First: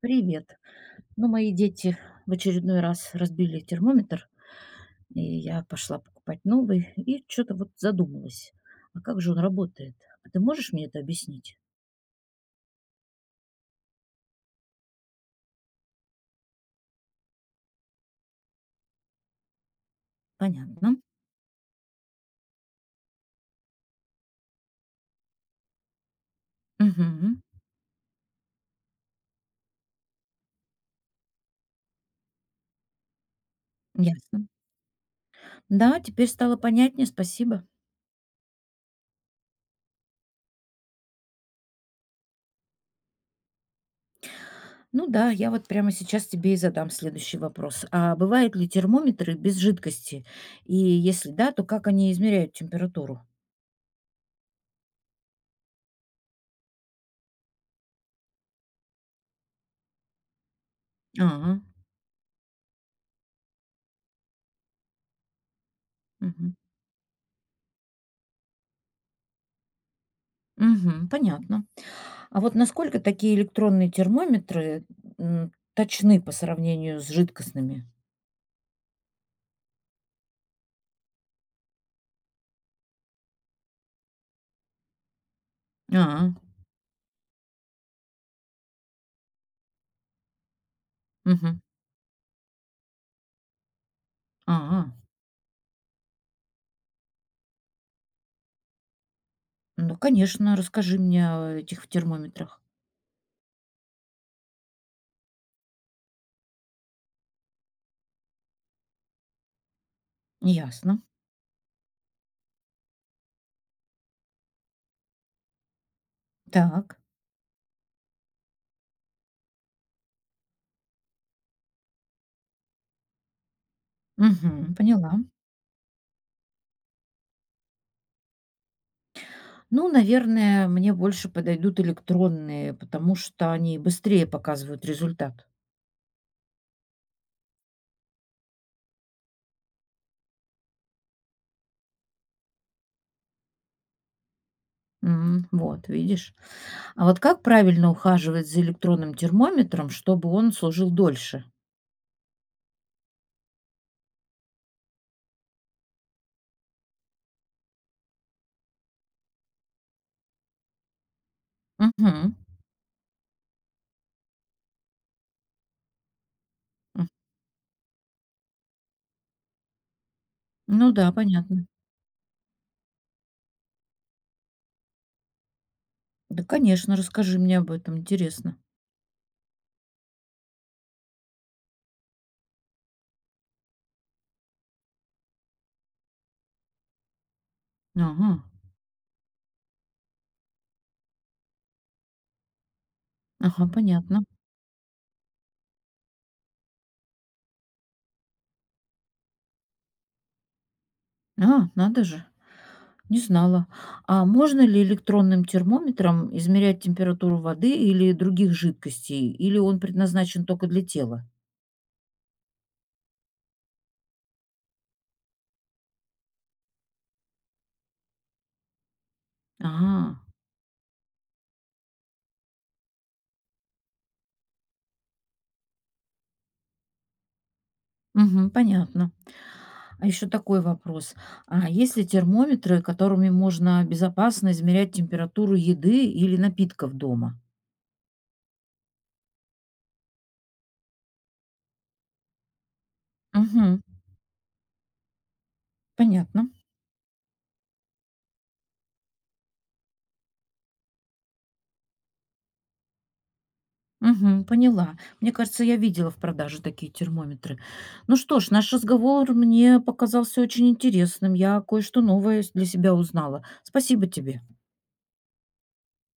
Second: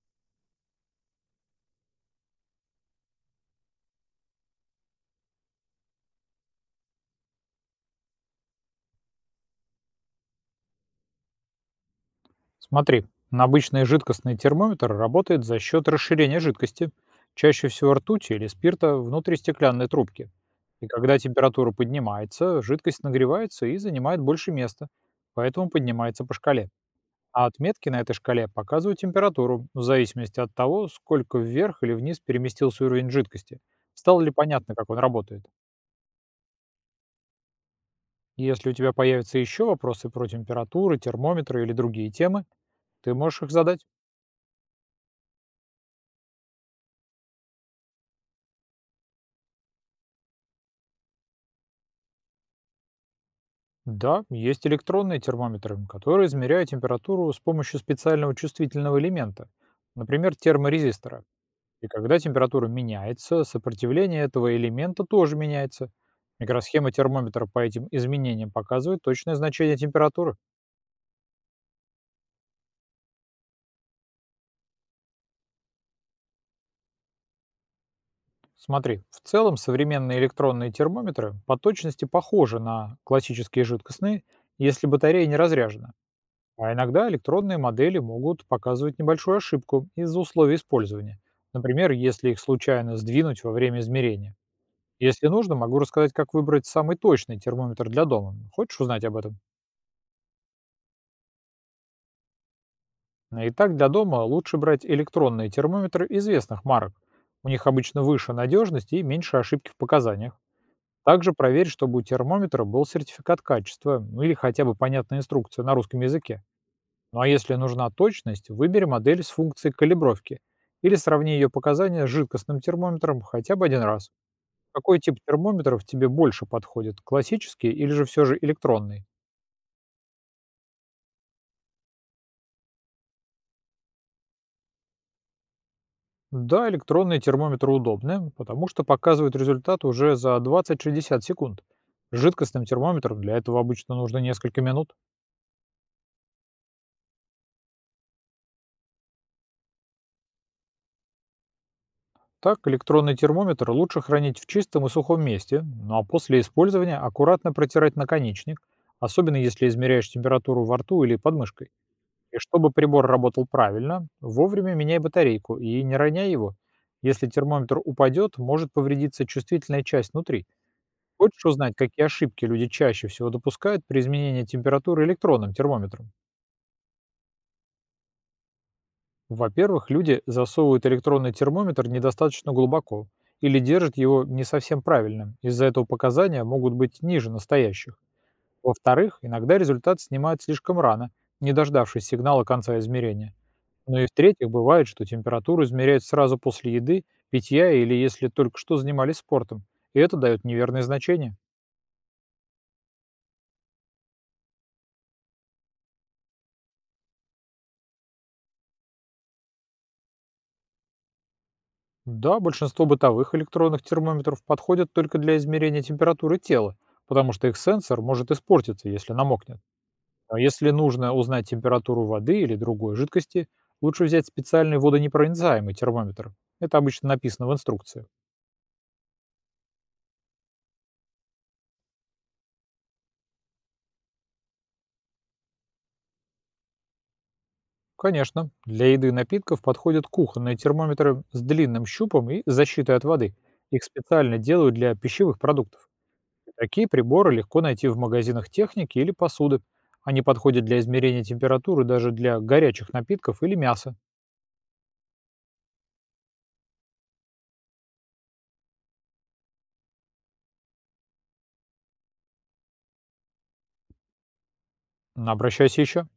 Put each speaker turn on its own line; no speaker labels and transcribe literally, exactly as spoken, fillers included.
Привет. Ну, мои дети в очередной раз разбили термометр, и я пошла покупать новый, и что-то вот задумалась. А как же он работает? А ты можешь мне это объяснить?
Смотри, на обычный жидкостный термометр работает за счет расширения жидкости, чаще всего ртути или спирта внутри стеклянной трубки. И
Понятно.
когда температура поднимается, жидкость нагревается и занимает больше места, поэтому поднимается по шкале.
Мгм.
А отметки на этой шкале показывают температуру в зависимости от того, сколько вверх или вниз переместился уровень жидкости. Стало ли
Ясно.
понятно, как он работает?
Да, теперь стало понятнее, спасибо.
Если у тебя появятся еще вопросы про температуры, термометры или другие темы, ты можешь их задать.
Ну да, я вот прямо сейчас тебе и задам следующий вопрос. А бывают ли термометры без жидкости? И если да, то как они измеряют температуру?
Да, есть электронные термометры, которые измеряют температуру с помощью специального чувствительного элемента, например, терморезистора.
Ага.
И когда температура меняется, сопротивление этого элемента тоже меняется. Микросхема термометра по этим изменениям показывает точное значение температуры.
Угу. Понятно. А вот насколько такие электронные термометры, м, точны по сравнению с жидкостными?
Смотри, в целом современные электронные термометры по точности похожи на классические жидкостные, если батарея не разряжена.
А,
А иногда электронные модели могут показывать небольшую ошибку из-за условий использования.
мгм.
Например, если их случайно сдвинуть во время измерения.
А,
Если нужно, могу рассказать, как выбрать самый точный термометр для дома. Хочешь узнать об этом?
ну, конечно, расскажи мне о этих термометрах.
Итак, для дома лучше брать электронные термометры известных марок. У них обычно выше надежность и меньше ошибки в показаниях.
Ясно.
Также проверь, чтобы у термометра был сертификат качества, ну или хотя бы понятная инструкция на русском языке.
Так.
Ну а если нужна точность, выбери модель с функцией калибровки или сравни ее показания с жидкостным термометром хотя бы один раз.
Мгм,
Какой тип
поняла.
термометров тебе больше подходит, классический или же все же электронный?
Ну, наверное, мне больше подойдут электронные, потому что они быстрее показывают результат.
Да, электронные термометры удобны, потому что показывают результат уже за двадцать шестьдесят секунд. С жидкостным термометром для этого обычно нужно несколько минут.
М, вот, видишь. А вот как правильно ухаживать за электронным термометром, чтобы он служил дольше?
Так, электронный термометр лучше хранить в чистом и сухом месте, ну а после использования аккуратно протирать наконечник, особенно если измеряешь температуру во рту или под мышкой.
Мгм.
И чтобы прибор работал правильно, вовремя меняй батарейку и не роняй его.
М.
Если термометр упадет, может повредиться чувствительная часть внутри.
Ну да,
Хочешь
понятно.
узнать, какие ошибки люди чаще всего допускают при изменении температуры электронным термометром?
Да, конечно, расскажи мне об этом, интересно.
Во-первых, люди засовывают электронный термометр недостаточно глубоко или держат его не совсем правильным. Из-за этого показания могут быть ниже настоящих.
Ага,
Во-вторых, иногда результат снимают слишком рано, не дождавшись сигнала конца измерения.
ага,
Ну и
понятно.
в-третьих, бывает, что температуру измеряют сразу после еды, питья или если только что занимались спортом. И это дает неверные значения.
А, надо же, не знала. А можно ли электронным термометром измерять температуру воды или других жидкостей, или он предназначен только для тела?
Да, большинство бытовых электронных термометров подходят только для измерения температуры тела, потому что их сенсор может испортиться, если намокнет.
Ага,
А если нужно узнать температуру воды или другой жидкости, лучше взять специальный водонепроницаемый термометр. Это обычно написано в инструкции.
мгм, понятно. А еще такой вопрос. А есть ли термометры, которыми можно безопасно измерять температуру еды или напитков дома?
Конечно, для еды и напитков подходят кухонные термометры с длинным щупом и защитой от воды.
Угу,
Их специально делают для пищевых продуктов.
понятно.
Такие приборы легко найти в магазинах техники или посуды. Они подходят для измерения температуры даже для горячих напитков или мяса.
Мгм, поняла. Мне кажется, я видела в продаже такие термометры. Ну что ж, наш разговор мне показался очень интересным. Я кое-что новое для себя узнала. Спасибо тебе.
Обращайся еще.